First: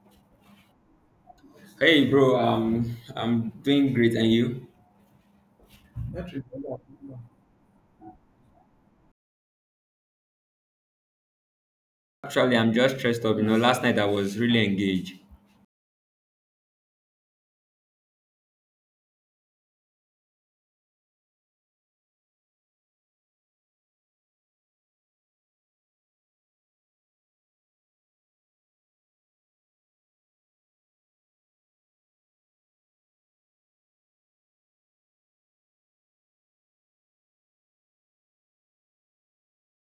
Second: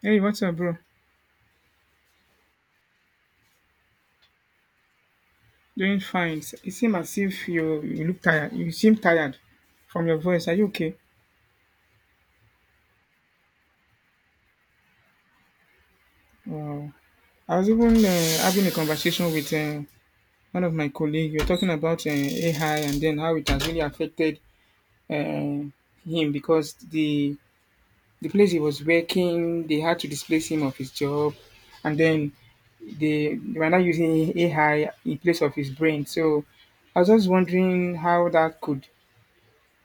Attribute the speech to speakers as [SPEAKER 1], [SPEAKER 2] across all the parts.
[SPEAKER 1] Hey, what's up, bro?
[SPEAKER 2] Hey bro, I'm doing great, and you?
[SPEAKER 1] Doing fine. It seems as if you look tired. You seem tired from your voice. Are you okay?
[SPEAKER 2] Actually, I'm just stressed up. You know, last night I was really engaged,
[SPEAKER 1] Wow. I was even having a conversation with one of my colleagues. You're talking about AI and then how it has really affected uh, him because the place he was working, they had to displace him of his job, and then they were not using AI in place of his brain. So I was just wondering how that could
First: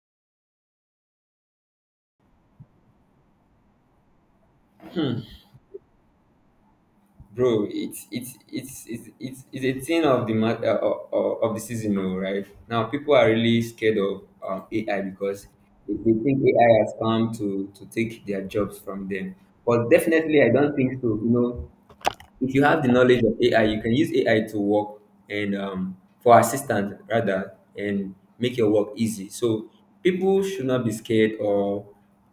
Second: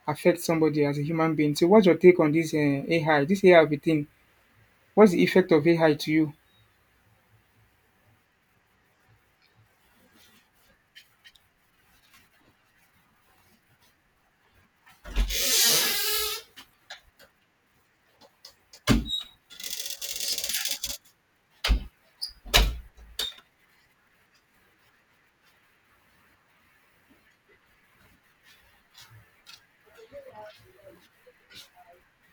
[SPEAKER 1] affect somebody as a human being. So what's your take on this AI, this AI of a thing? What's the effect of AI to you?
[SPEAKER 2] bro. It's a thing of of the season, oh, right? Now people are really scared of AI because they think AI has come to take their jobs from them. But definitely, I don't think so. You know, if you have the knowledge of AI, you can use AI to work and for assistant rather and make your work easy. So people should not be scared or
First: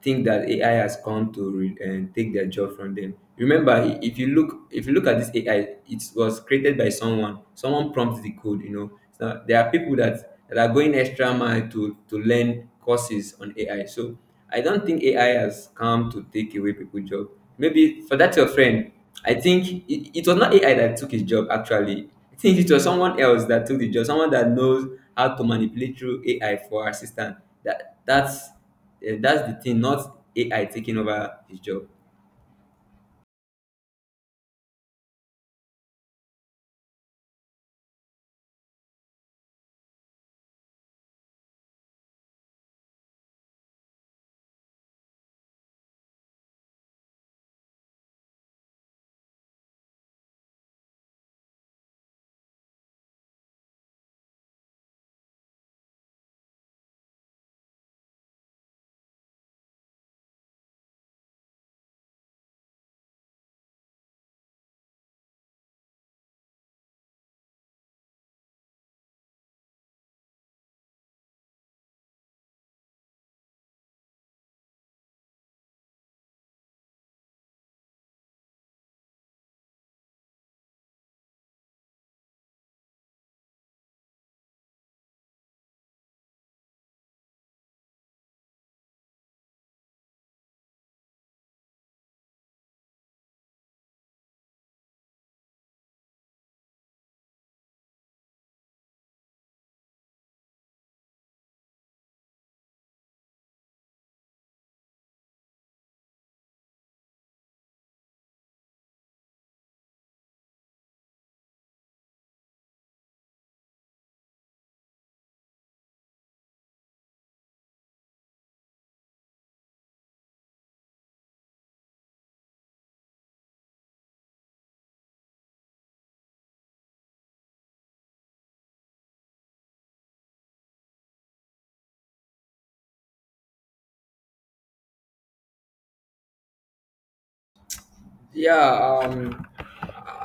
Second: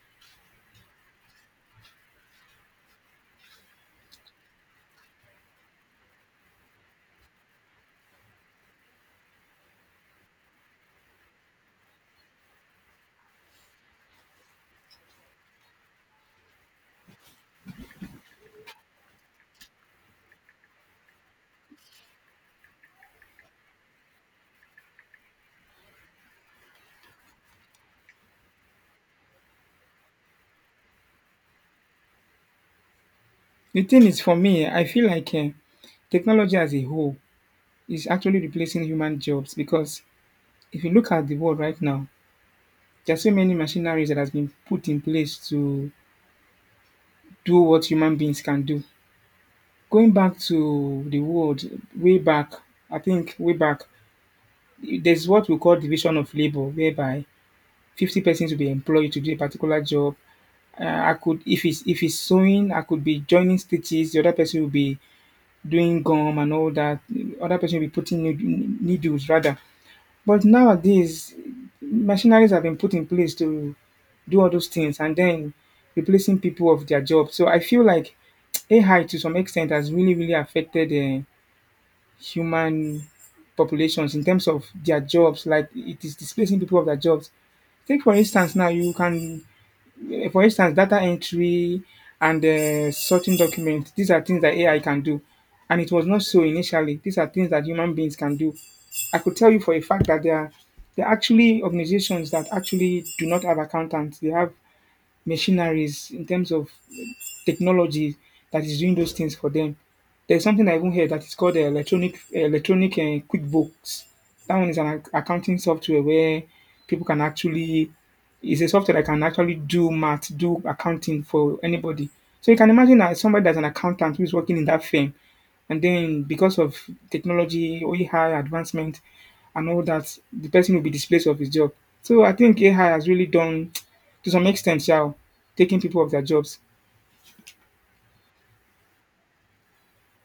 [SPEAKER 2] think that AI has come to and take their job from them. Remember, if you look at this AI, it was created by someone. Someone prompts the code. You know, so there are people that are going extra mile to learn courses on AI. So I don't think AI has come to take away people's job. Maybe for that your friend. I think it was not AI that took his job actually. I think it was someone else that took the job, someone that knows how to manipulate through AI for assistant. That that's that's the thing, not AI taking over his job.
[SPEAKER 1] The thing is, for me, I feel like technology as a whole is actually replacing human jobs because if you look at the world right now, there are so many machineries that has been put in place to do what human beings can do. Going back to the world way back, I think way back, there's what we call division of labor, whereby 50 persons will be employed to do a particular job, I could if it's sewing, I could be joining stitches. The other person will be doing gum and all that. The other person will be putting need- needles rather. But nowadays, machineries have been put in place to do all those things and then replacing people of their job. So I feel like AI to some extent has really really affected human populations in terms of their jobs. Like it is displacing people of their jobs. Take for instance now you can for instance, data entry and sorting documents, these are things that AI can do. And it was not so initially. These are things that human beings can do. I could tell you for a fact that there are actually organizations that actually do not have accountants. They have machineries in terms of technology that is doing those things for them. There's something I even heard that is called electronic electronic QuickBooks. That one is an ac- accounting software where people can actually it's a software that can actually do math, do accounting for anybody. So you can imagine that somebody that's an accountant who is working in that firm, and then because of technology, AI advancement, and all that, the person will be displaced of his job. So I think AI has really done, to some extent, yeah, taking people off their jobs.
[SPEAKER 2] Yeah,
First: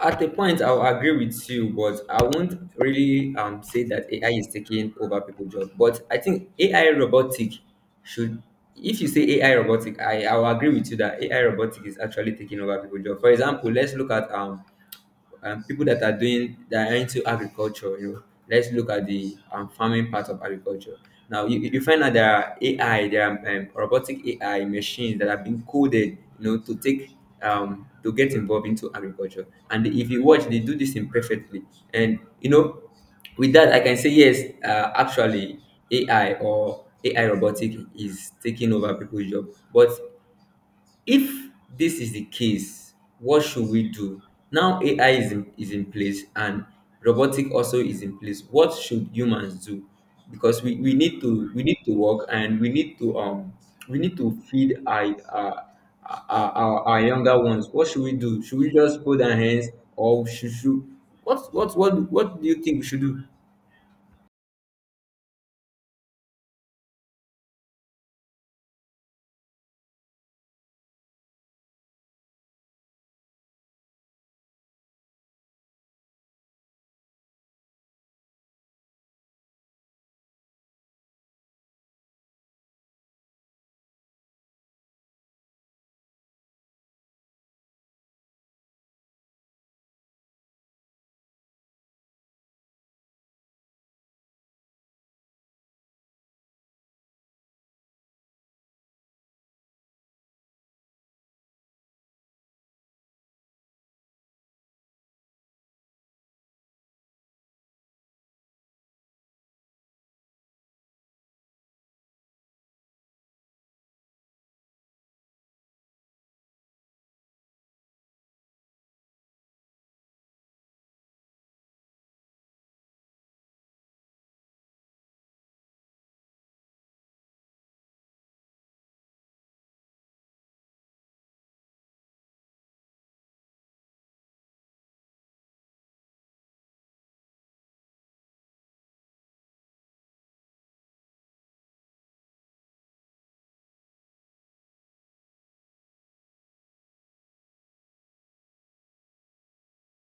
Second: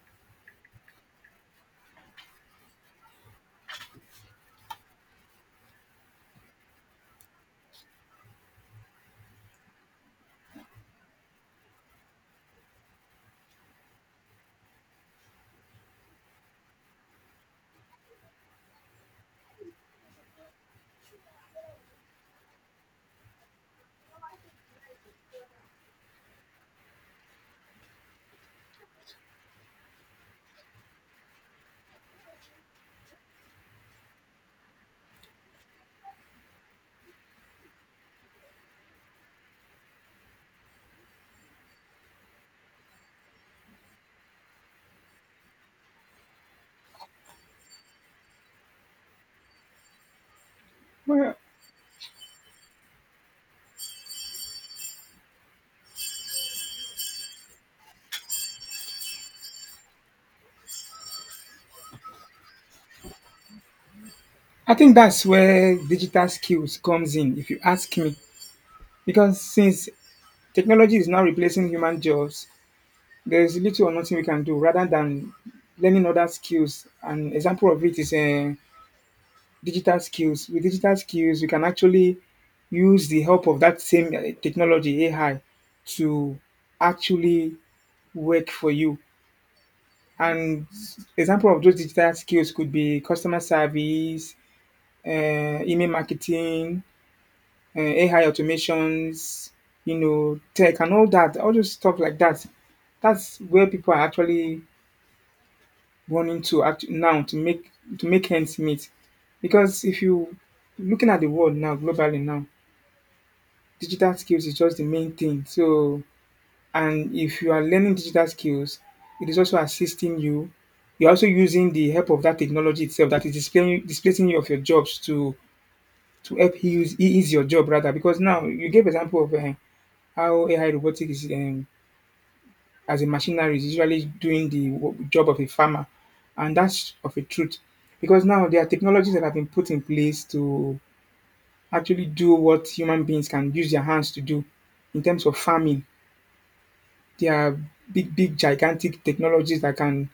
[SPEAKER 2] at a point I'll agree with you, but I won't really say that AI is taking over people's job. But I think AI robotic should, if you say AI robotic, I will agree with you that AI robotic is actually taking over people's job. For example, let's look at people that are doing, that are into agriculture. You know, let's look at the farming part of agriculture. Now you find that there are ai there are robotic AI machines that have been coded, you know, to take to get involved into agriculture, and if you watch they do this imperfectly. And you know, with that I can say yes, actually AI or AI robotic is taking over people's job. But if this is the case, what should we do? Now AI is in place, and robotic also is in place. What should humans do? Because we, we need
[SPEAKER 1] Well,
[SPEAKER 2] to we need to work, and we need to feed our younger ones. What should we do? Should we just fold our hands, or should what do you think we should do?
[SPEAKER 1] I think that's where digital skills comes in, if you ask me. Because since technology is now replacing human jobs, there's little or nothing we can do rather than learning other skills. An example of it is digital skills. With digital skills, we can actually use the help of that same technology, AI, to actually work for you. And example of those digital skills could be customer service, email marketing, AI automations, you know, tech and all that, all those stuff like that. That's where people are actually now to make ends meet. Because if you looking at the world now globally now, digital skills is just the main thing. So and if you are learning digital skills, it is also assisting you. You're also using the help of that technology itself that is displaying displacing you of your jobs to help ease your job rather because now you gave example of how AI robotic is as a machinery is usually doing the job of a farmer, and that's of a truth because now there are technologies that have been put in place to actually do what human beings can use their hands to do in terms of farming. There are big, big, gigantic technologies that can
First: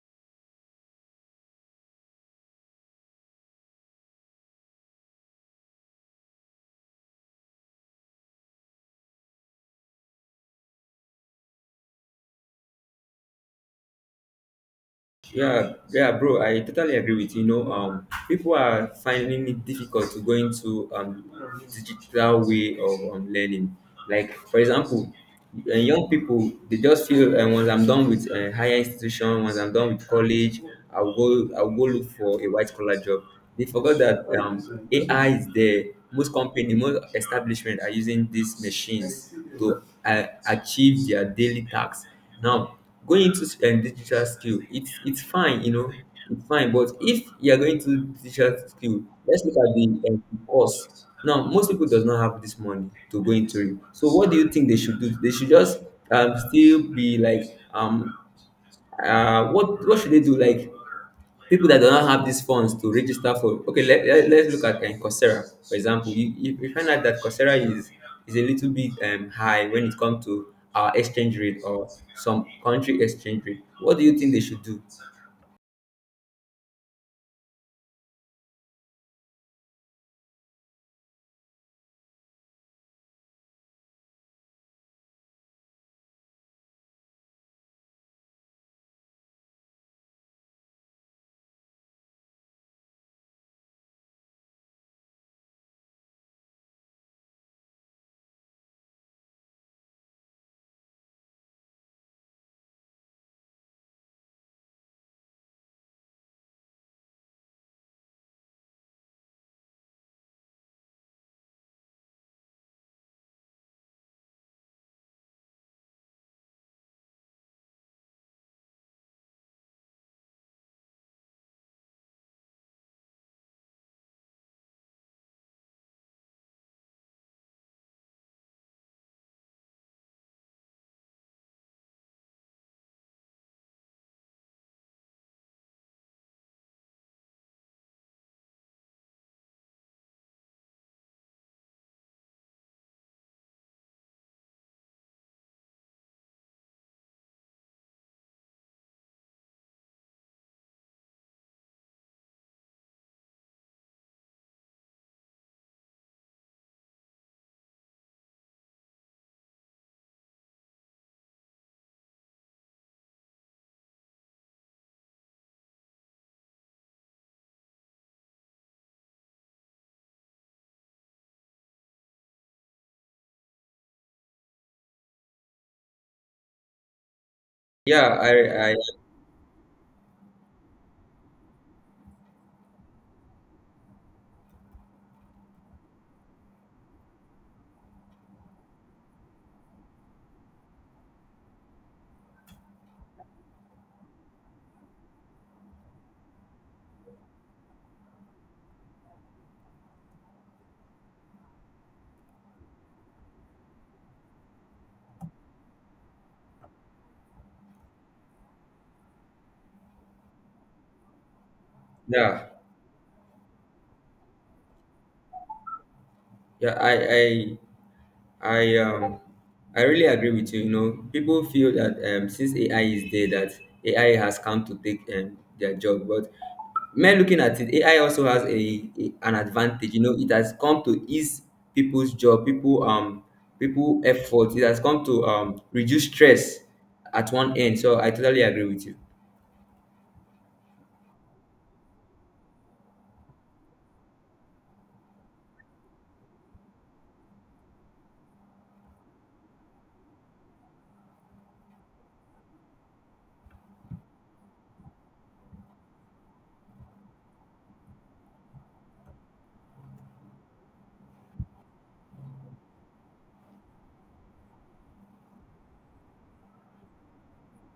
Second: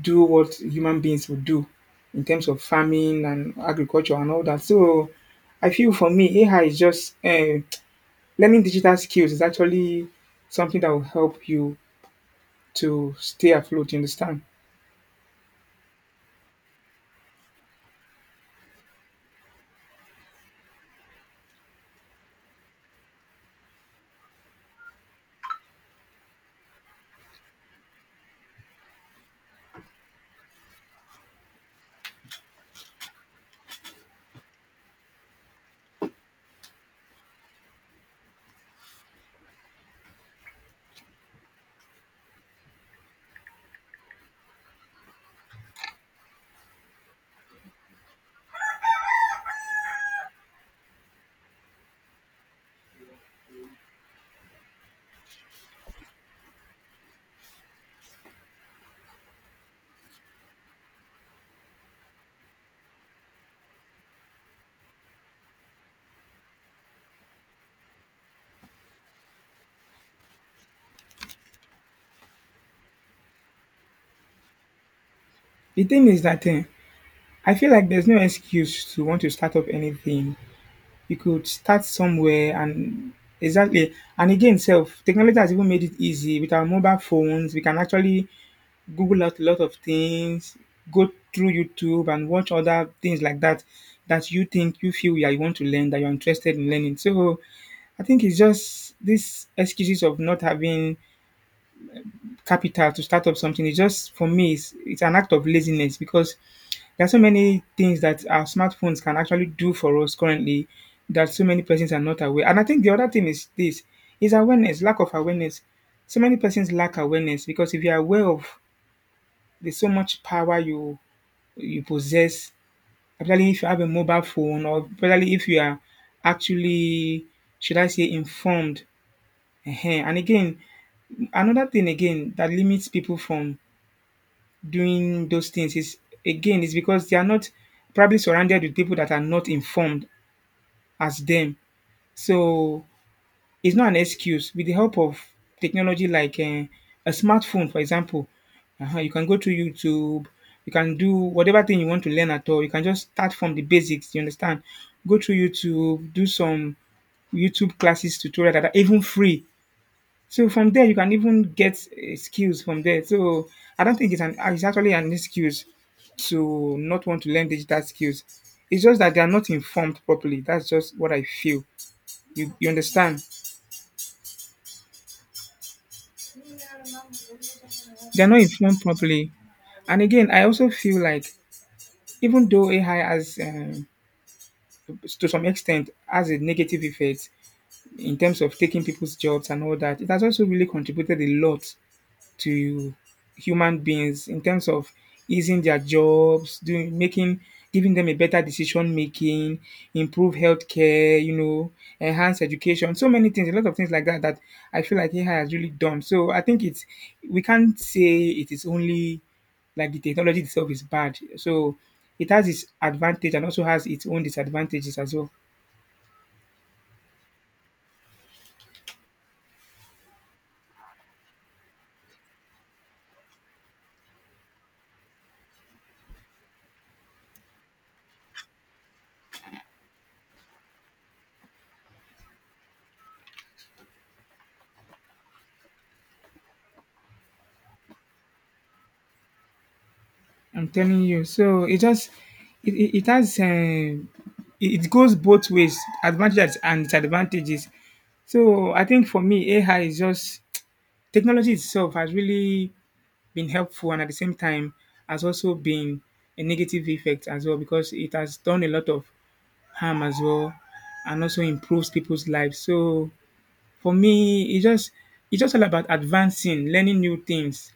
[SPEAKER 1] do what human beings would do in terms of farming and agriculture and all that. So I feel for me, AI is just learning digital skills is actually something that will help you to stay afloat, you understand?
[SPEAKER 2] Yeah, yeah, bro. I totally agree with you. You know, people are finding it difficult to go into digital way of learning. Like, for example, young people, they just feel, once I'm done with higher institution, once I'm done with college, I'll go look for a white collar job. They forgot that AI is there. Most company, most establishment are using these machines to achieve their daily tasks. Now, going into digital skill, it's fine, you know, it's fine. But if you are going to digital skill, let's look at the cost. Now, most people does not have this money to go into it. So, what do you think they should do? They should just still be like um, what should they do? Like people that do not have these funds to register for, okay, let's look at Coursera, for example. You find out that Coursera is a little bit high when it comes to our exchange rate or some country exchange rate. What do you think they should do?
[SPEAKER 1] The thing is that I feel like there's no excuse to want to start up anything. You could start somewhere and exactly and again self technology has even made it easy with our mobile phones we can actually google out a lot of things go through YouTube and watch other things like that that you think you feel yeah, you want to learn that you're interested in learning. So I think it's just these excuses of not having capital to start up something. It's just for me, it's an act of laziness because there are so many things that our smartphones can actually do for us currently that so many persons are not aware. And I think the other thing is this is awareness, lack of awareness. So many persons lack awareness because if you are aware of there's so much power you possess. Particularly if you have a mobile phone or particularly if you are actually should I say informed. Ehen. And again, another thing again that limits people from doing those things is again is because they are not probably surrounded with people that are not informed as them. So it's not an excuse. With the help of technology like a smartphone, for example, you can go to YouTube. You can do whatever thing you want to learn at all. You can just start from the basics. You understand? Go to YouTube, do some YouTube classes, tutorial that are even free. So from there, you can even get skills from there. So I don't think it's actually an excuse to not want to learn digital skills. It's just that they are not informed properly. That's just what I feel. You understand?
[SPEAKER 2] yeah
[SPEAKER 1] They are not
[SPEAKER 2] i
[SPEAKER 1] informed
[SPEAKER 2] i
[SPEAKER 1] properly. And again, I also feel like even though AI has to some extent has a negative effect in terms of taking people's jobs and all that, it has also really contributed a lot to human beings in terms of easing their jobs, doing making giving them a better decision making, improve healthcare, you know, enhance education, so many things, a lot of things like that that I feel like AI has really done. So I think it's we can't say it is only like the technology itself is bad. So it has
[SPEAKER 2] yeah
[SPEAKER 1] its advantage and also has its own disadvantages as well.
[SPEAKER 2] yeah i i I um I really agree with you. You know, people feel that since AI is there, that AI has come to take their job. But men, looking at it, AI also has a an advantage. You know, it has come to ease people's job, people effort. It has come to reduce stress at one end. So I totally agree with you.
[SPEAKER 1] I'm telling you. So it just it has it goes both ways, advantages and disadvantages. So I think for me, AI is just technology itself has really been helpful and at the same time has also been a negative effect as well because it has done a lot of harm as well and also improves people's lives. So for me, it's just all about advancing, learning new things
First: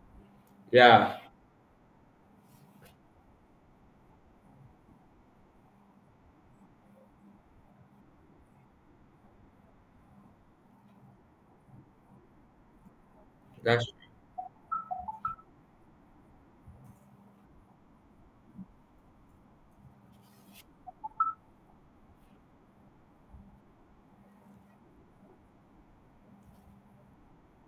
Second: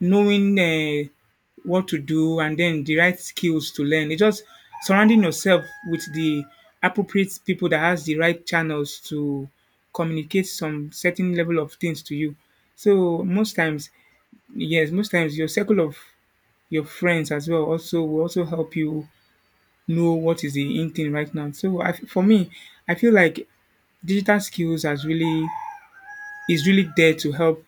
[SPEAKER 1] knowing
[SPEAKER 2] Yeah,
[SPEAKER 1] what to do and then the right skills to learn. It's just surrounding yourself with the appropriate people that has the right channels to communicate some certain level of things to you. So most
[SPEAKER 2] that's
[SPEAKER 1] times, yes, most times your circle of your friends as well also will also help you know what is the in thing right now. So I, for me, I feel like digital skills has really is really there to help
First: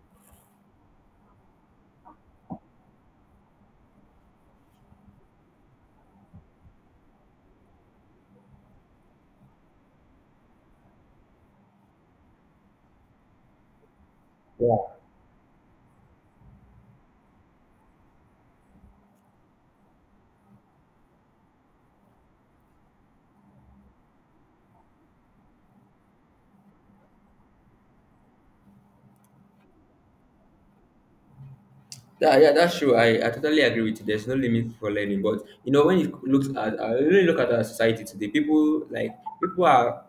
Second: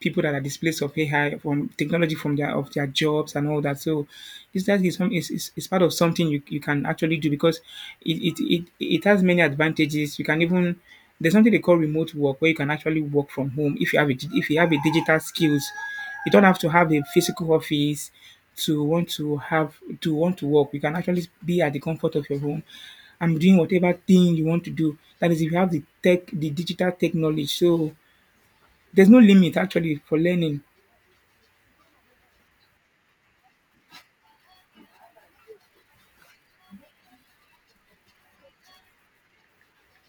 [SPEAKER 1] people that are displaced of AI from technology from their of their jobs and all that. So this that is is part of something you can actually do because it has many advantages. You can even there's something they call remote work where you can actually work from home if you have if you have a digital skills. You don't have to have a physical office to want to have to want to work. You can actually be at the comfort of your home. I'm doing whatever thing you want to do. That is, if you have the digital tech knowledge. So there's no limit actually for learning.
[SPEAKER 2] Yeah, yeah, that's true. I totally agree with you. There's no limit for learning, but you know when you look at I really look at our society today, people are,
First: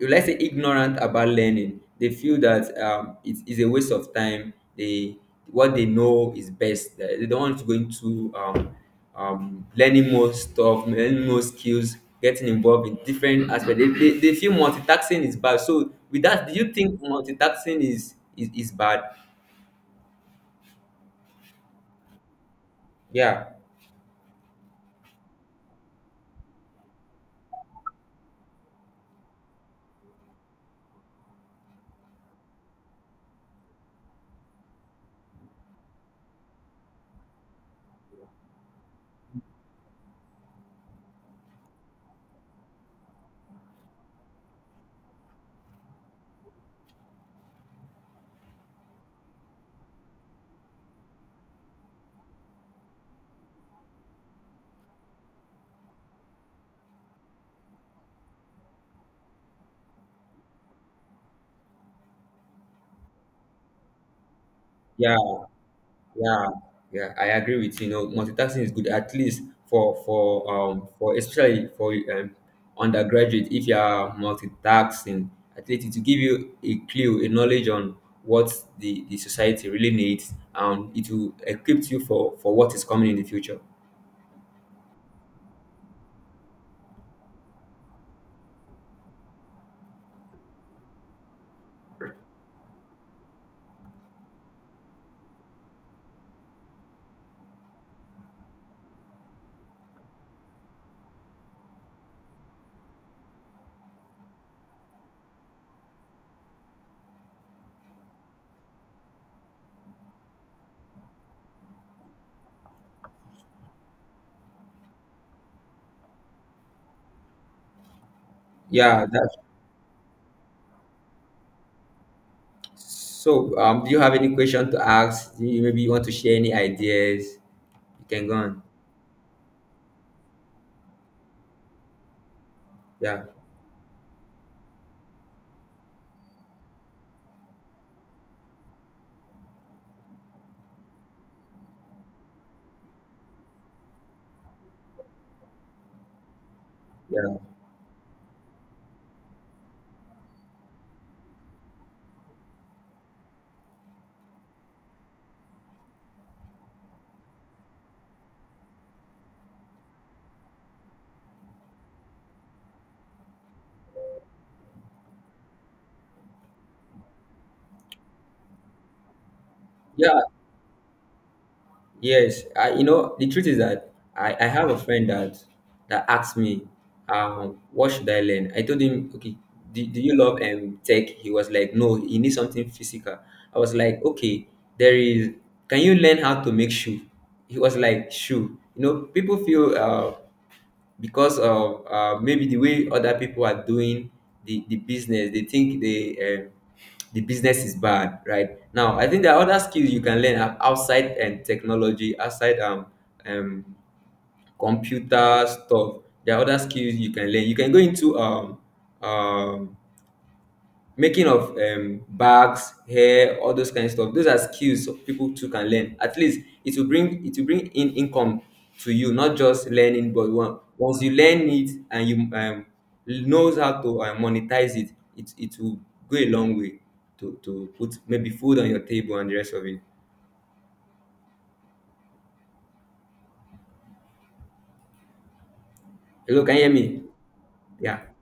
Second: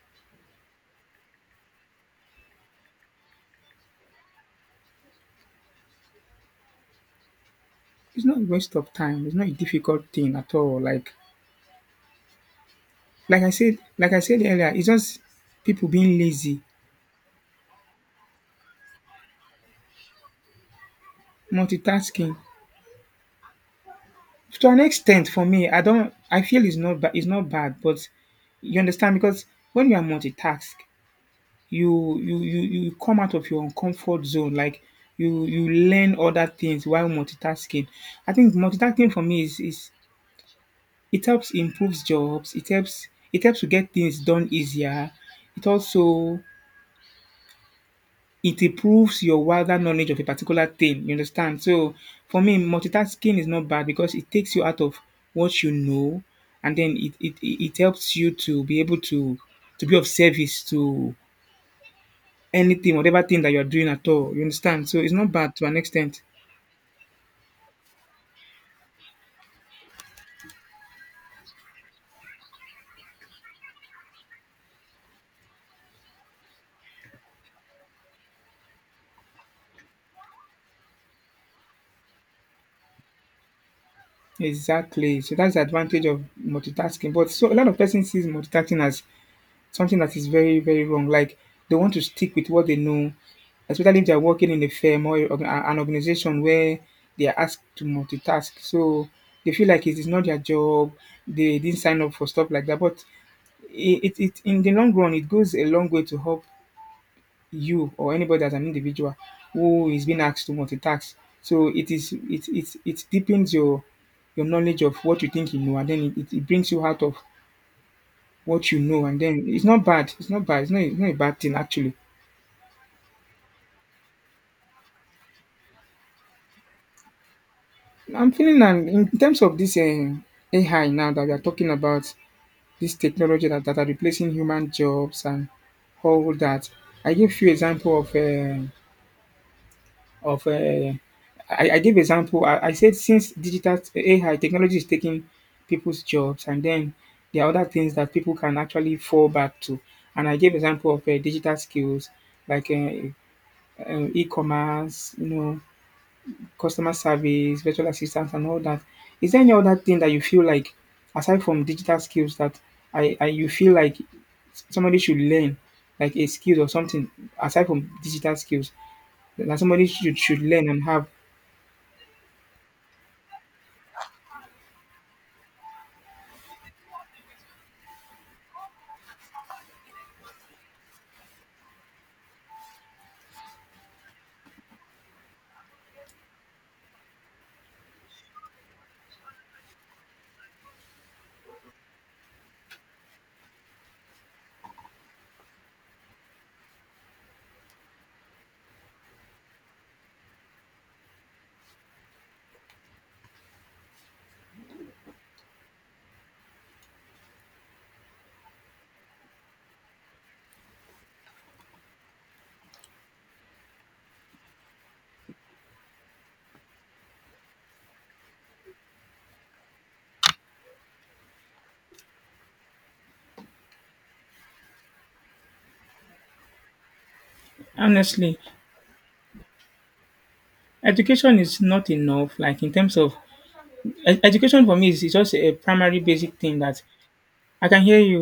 [SPEAKER 2] let's say, ignorant about learning. They feel that it is a waste of time. They, what they know is best. They don't want to go
[SPEAKER 1] It's
[SPEAKER 2] into
[SPEAKER 1] not a waste of time. It's not a difficult
[SPEAKER 2] learning more
[SPEAKER 1] thing at all.
[SPEAKER 2] stuff,
[SPEAKER 1] Like
[SPEAKER 2] learning more skills, getting involved in different aspects. They,
[SPEAKER 1] like
[SPEAKER 2] they,
[SPEAKER 1] I
[SPEAKER 2] they
[SPEAKER 1] said
[SPEAKER 2] feel
[SPEAKER 1] earlier, it's just
[SPEAKER 2] multitasking is bad.
[SPEAKER 1] people
[SPEAKER 2] So
[SPEAKER 1] being
[SPEAKER 2] with that, do
[SPEAKER 1] lazy,
[SPEAKER 2] you think multitasking is bad?
[SPEAKER 1] multitasking.
[SPEAKER 2] Yeah,
[SPEAKER 1] To an extent, for me, I don't. I feel it's not bad. It's not bad, but you understand because when you are multitask, you come out of your comfort zone. Like you learn other things while multitasking. I think multitasking for me is It helps improves jobs. It helps to get things done easier. It also it improves your wider knowledge of a particular thing. You understand? So for me, multitasking is not bad because it takes you out of what you know, and then it helps you to be able to be of service to anything, whatever thing that you are doing at all. You understand? So it's
[SPEAKER 2] yeah.
[SPEAKER 1] not bad to an extent.
[SPEAKER 2] Yeah, yeah, I agree with you. You know, multitasking is good, at least for especially for undergraduate. If you are multitasking, at least it will give you a clue, a knowledge on what the society really needs, and it will equip you for what is coming in the future.
[SPEAKER 1] Exactly. So that's the advantage of multitasking. But so a lot of person sees multitasking as something that is very, very wrong. Like they want to stick with what they know, especially if they are working in a firm or an organization where they are asked to multitask. So they feel like it is not their job. They didn't sign up for stuff like that. But it in the long run, it goes a long way to help you or anybody as an individual who is being asked to multitask. So it is it it it deepens your knowledge of what you think you know, and then it brings you out of what you know,
[SPEAKER 2] Yeah,
[SPEAKER 1] and
[SPEAKER 2] that's
[SPEAKER 1] then it's not bad. It's not bad. It's not a bad thing actually.
[SPEAKER 2] so. Do you have any question to ask? Do you maybe you want to share any ideas? You can
[SPEAKER 1] I'm
[SPEAKER 2] go
[SPEAKER 1] feeling
[SPEAKER 2] on.
[SPEAKER 1] that in terms of this AI now that we are talking about, this
[SPEAKER 2] Yeah,
[SPEAKER 1] technology that are replacing human jobs and all that. I gave few example of I gave example. I said since digital AI technology is taking people's jobs, and then
[SPEAKER 2] yeah,
[SPEAKER 1] there are other things that people can actually fall back to. And I gave example of digital skills like e-commerce, customer service, virtual assistants, and all that. Is there any other thing that you feel like, aside from digital skills, that I you feel like somebody should learn, like a skill or something, aside from digital skills, that somebody
[SPEAKER 2] yeah.
[SPEAKER 1] should learn and have?
[SPEAKER 2] Yes, the truth is that I have a friend that asked me, what should I learn? I told him, okay, do you love tech? He was like, no, you need something physical. I was like, okay, there is, can you learn how to make shoe? He was like, shoe. You know, people feel, because of, maybe the way other people are doing the business, they think the business is bad right now. I think there are other skills you can learn, outside, and technology outside, um computer stuff. There are other skills you can learn. You can go into, um making of, bags, hair, all those kind of stuff. Those are skills, so people too can learn. At least it will bring, it will bring in income to you. Not just learning, but once you learn it and you knows how to monetize it will go a long way to put maybe
[SPEAKER 1] Honestly,
[SPEAKER 2] food on your table and the rest of it.
[SPEAKER 1] education is not enough, like in terms of education. For me is just a primary basic
[SPEAKER 2] Hello, can
[SPEAKER 1] thing
[SPEAKER 2] you hear
[SPEAKER 1] that
[SPEAKER 2] me?
[SPEAKER 1] I can
[SPEAKER 2] Yeah.
[SPEAKER 1] hear you.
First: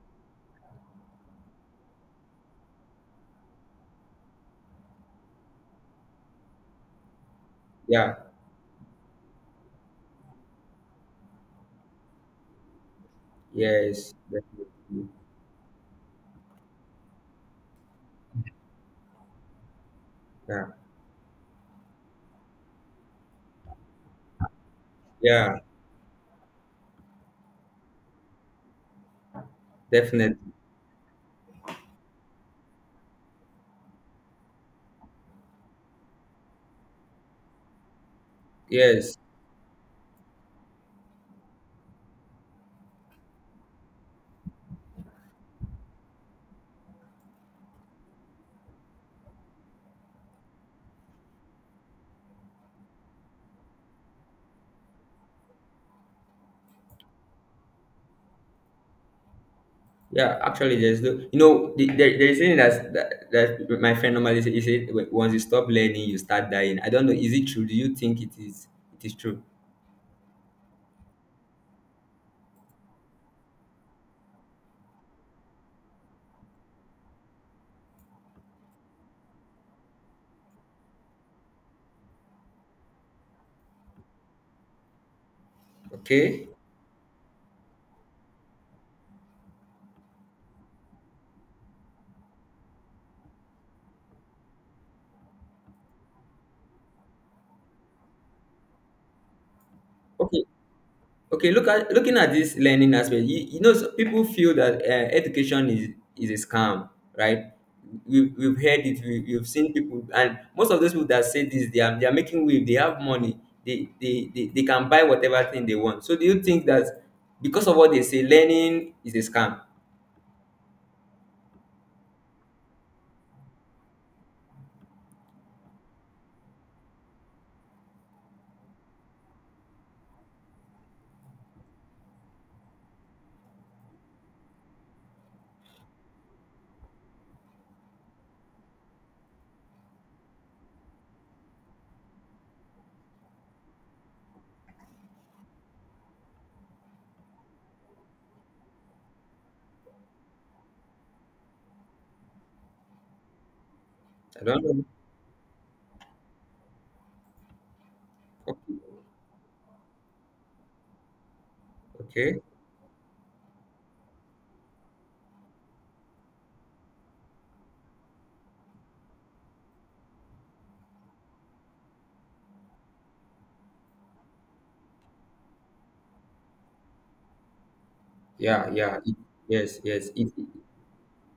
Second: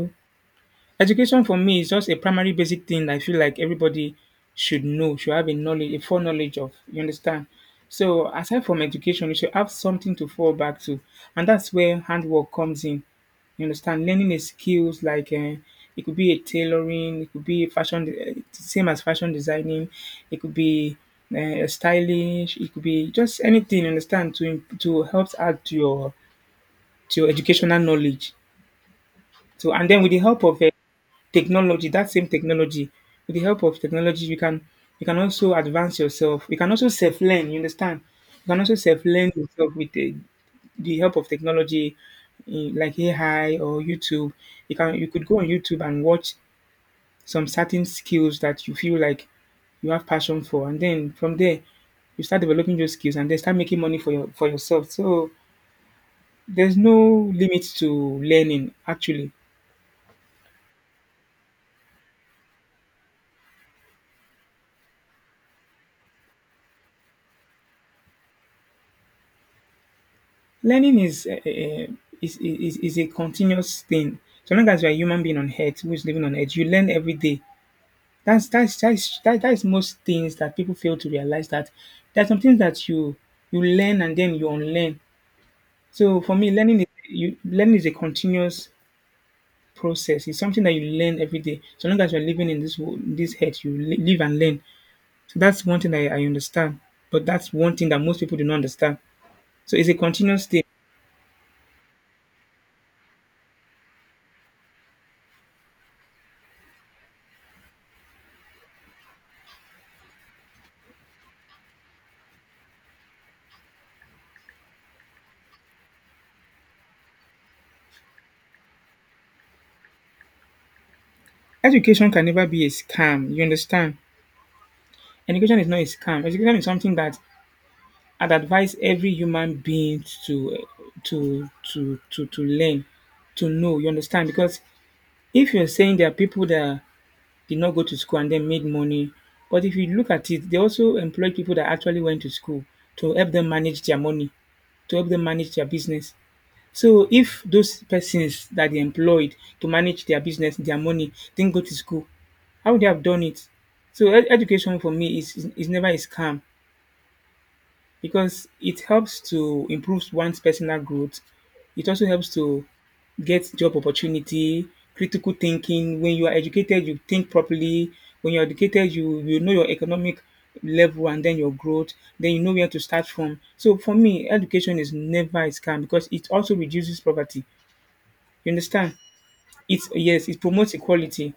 [SPEAKER 1] Education for me is just a primary basic thing I feel like everybody should know, should have a knowledge, a foreknowledge of. You understand?
[SPEAKER 2] Yeah,
[SPEAKER 1] So aside from education, you should have something to fall back to, and that's where handwork comes in. You understand?
[SPEAKER 2] yes,
[SPEAKER 1] Learning a
[SPEAKER 2] definitely.
[SPEAKER 1] skills like it could be a tailoring, it could be fashion, same as fashion designing, it could
[SPEAKER 2] Yeah,
[SPEAKER 1] be stylish, it could be just anything. You understand? To to help
[SPEAKER 2] yeah,
[SPEAKER 1] add to your educational knowledge. So and then with the
[SPEAKER 2] definitely.
[SPEAKER 1] help of technology, that same technology, with the help of technology, you can also advance yourself. You can also self learn. You understand? You can also self
[SPEAKER 2] Yes.
[SPEAKER 1] learn yourself with the help of technology, eh, like AI or YouTube. You could go on YouTube and watch some certain skills that you feel like you have passion for, and then from there you start developing those skills and then start making money for your for yourself. So there's no limit to learning actually.
[SPEAKER 2] Yeah, actually, there's no, you know, the, there is something that my friend normally say. He said, Once you stop learning, you start dying." I don't know, is it true? Do you think it is? It is true?
[SPEAKER 1] Learning is is a continuous thing. So long as you're a human being on earth who is living on earth, you learn every day. That is most things that people fail to realize, that there are some things that you learn and then you unlearn. So for me,
[SPEAKER 2] Okay,
[SPEAKER 1] learning is you learning is a continuous process. It's something that you learn every day. So long as you're living in this world, in this head, you live and learn. So that's one thing that I understand. But that's one thing that most people do not understand. So it's a
[SPEAKER 2] okay,
[SPEAKER 1] continuous thing.
[SPEAKER 2] okay. Looking at this learning aspect, you know, so people feel that education is a scam, right? We've heard it. We've seen people, and most of those people that say this, they are making wave. They have money. They can buy whatever thing they want. So do you think that because of what they say, learning is a scam?
[SPEAKER 1] Education can never be a scam, you understand? Education is not a scam. Education is something that I'd advise every human being to learn, to know, you understand? Because if you're saying there are people that did not go to school and then made money, but if you look at it, they also employed people that actually went to school to help them manage their money, to help them manage their business. So if those persons that they employed to manage their business, their money, didn't go to school, how would they have done it? So
[SPEAKER 2] I don't
[SPEAKER 1] education
[SPEAKER 2] know.
[SPEAKER 1] for me is never a scam because
[SPEAKER 2] Okay.
[SPEAKER 1] it helps to improve one's personal growth. It also helps
[SPEAKER 2] Okay.
[SPEAKER 1] to get job opportunity, critical thinking. When you are educated, you think properly. When you're educated, you know your economic level and then your growth. Then you know where to start from. So for me, education is never a scam because it also reduces poverty. You
[SPEAKER 2] Yeah,
[SPEAKER 1] understand?
[SPEAKER 2] yeah. It, yes,
[SPEAKER 1] It's
[SPEAKER 2] yes.
[SPEAKER 1] yes,
[SPEAKER 2] It,
[SPEAKER 1] it promotes equality.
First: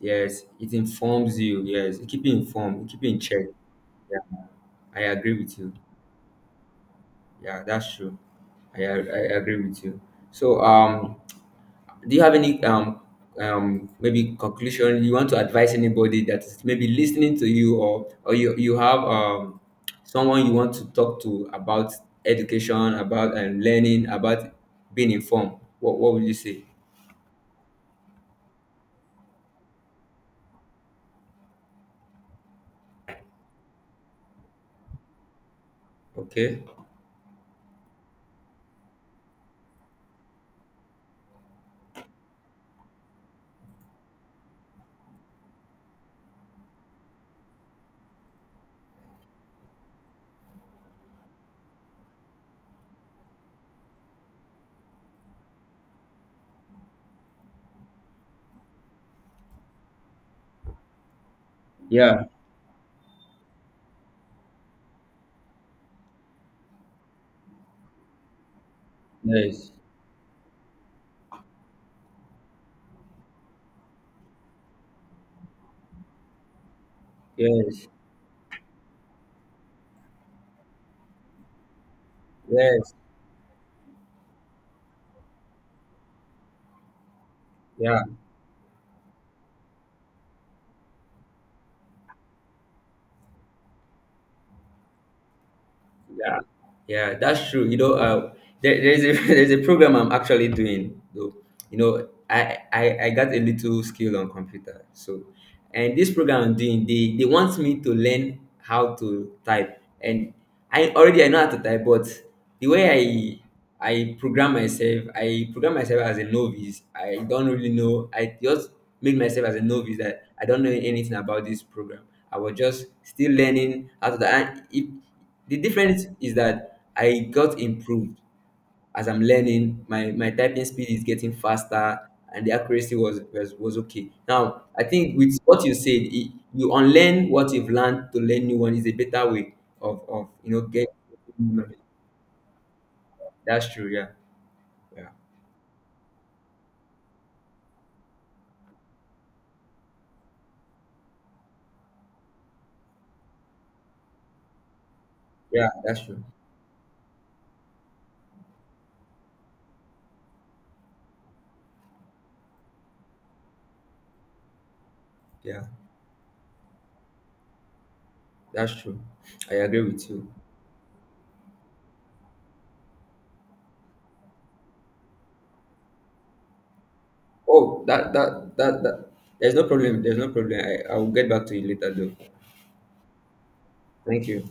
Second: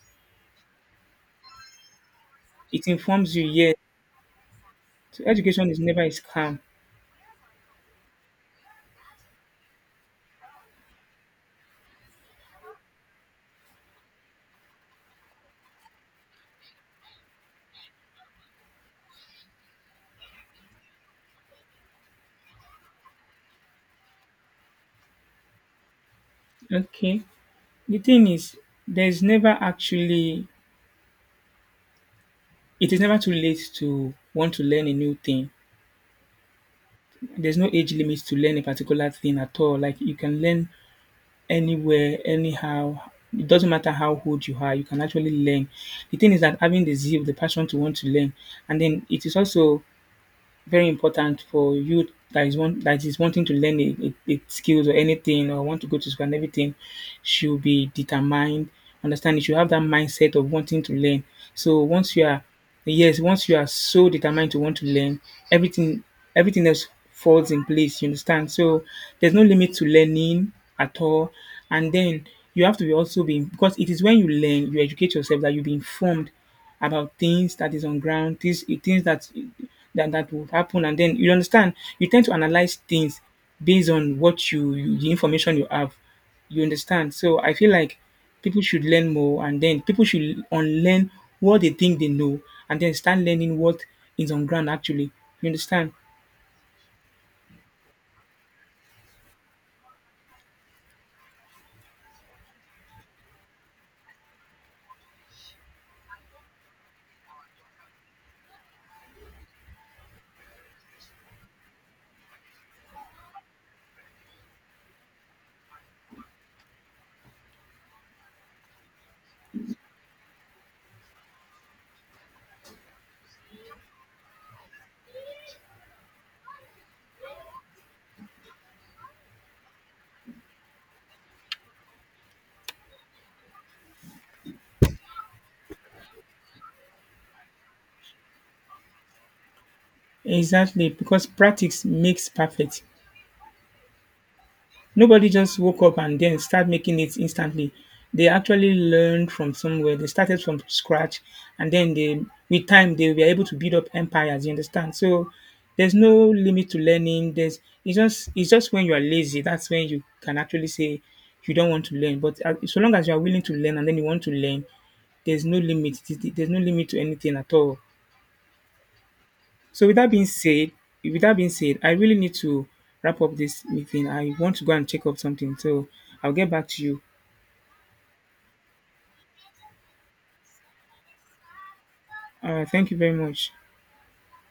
[SPEAKER 2] yes, it informs you. Yes, it keep you
[SPEAKER 1] It
[SPEAKER 2] informed. It keep you in
[SPEAKER 1] informs you,
[SPEAKER 2] check.
[SPEAKER 1] yes.
[SPEAKER 2] Yeah, I
[SPEAKER 1] So
[SPEAKER 2] agree with
[SPEAKER 1] education
[SPEAKER 2] you.
[SPEAKER 1] is never a scam.
[SPEAKER 2] Yeah, that's true. I agree with you. So, do you have any maybe conclusion you want to advise anybody that is maybe listening to you, or you have someone you want to talk to about education, about and learning, about being informed? What would you say?
[SPEAKER 1] Okay. The thing is, there's never actually it is never too late to want to learn a new thing.
[SPEAKER 2] Okay.
[SPEAKER 1] There's no age limit to learn a particular thing at all. Like you can learn anywhere, anyhow. It doesn't matter how old you are, you can actually learn. The thing is that having the zeal, the passion to want to learn, and then it is also very important for youth that is one that is wanting to learn a skills or anything or want to go to school and everything should be determined. Understand, you should have that mindset of wanting to learn. So once
[SPEAKER 2] Yeah.
[SPEAKER 1] you are yes, once you are so determined to want to learn, everything everything else falls in place, you understand? So there's no
[SPEAKER 2] Yes.
[SPEAKER 1] limit to learning at all. And then you have to be also be, because it is when you learn, you educate yourself that you be informed about things that is
[SPEAKER 2] Yes,
[SPEAKER 1] on ground, things that that would happen, and then you understand you tend to analyze
[SPEAKER 2] yes,
[SPEAKER 1] things based on what you the information you have. You understand? So I feel like
[SPEAKER 2] yeah,
[SPEAKER 1] people should learn more and then people should unlearn what they think they know and then start learning what is on ground actually. You understand?
[SPEAKER 2] yeah, yeah. That's true. You know, there's a there's a program I'm actually doing. I got a little skill on computer, so. And this program I'm doing, they want me to learn how to type. And I know how to type, but the way I program myself, as a novice. I don't really know. I just made myself as a novice that I don't know anything about this program. I was just still learning how to type. And the difference is that I got improved. As I'm learning, my typing speed is getting faster, and the accuracy was okay. Now, I think with what you said, you unlearn what you've learned to learn new one is a better way of getting
[SPEAKER 1] Exactly, because
[SPEAKER 2] new knowledge.
[SPEAKER 1] practice makes perfect.
[SPEAKER 2] That's true. Yeah, yeah,
[SPEAKER 1] Nobody just woke up and then start making it instantly. They actually learned from somewhere. They started from scratch, and then with time, they were able to build up empires. You understand? So
[SPEAKER 2] yeah.
[SPEAKER 1] there's
[SPEAKER 2] That's
[SPEAKER 1] no
[SPEAKER 2] true.
[SPEAKER 1] limit to learning. There's it's just when you are lazy that's when you can actually say you don't want to learn. But so long as you are willing to learn and then you want to learn, there's no
[SPEAKER 2] Yeah,
[SPEAKER 1] limit. There's no limit to anything at all.
[SPEAKER 2] that's true. I agree
[SPEAKER 1] So with
[SPEAKER 2] with
[SPEAKER 1] that being
[SPEAKER 2] you.
[SPEAKER 1] said, I really need to wrap up this meeting. I want to go and check up something. So I'll get back to you.
[SPEAKER 2] Oh, that. There's no problem. There's no problem. I will get back to you later, though.
[SPEAKER 1] Thank you very much.
[SPEAKER 2] Thank you.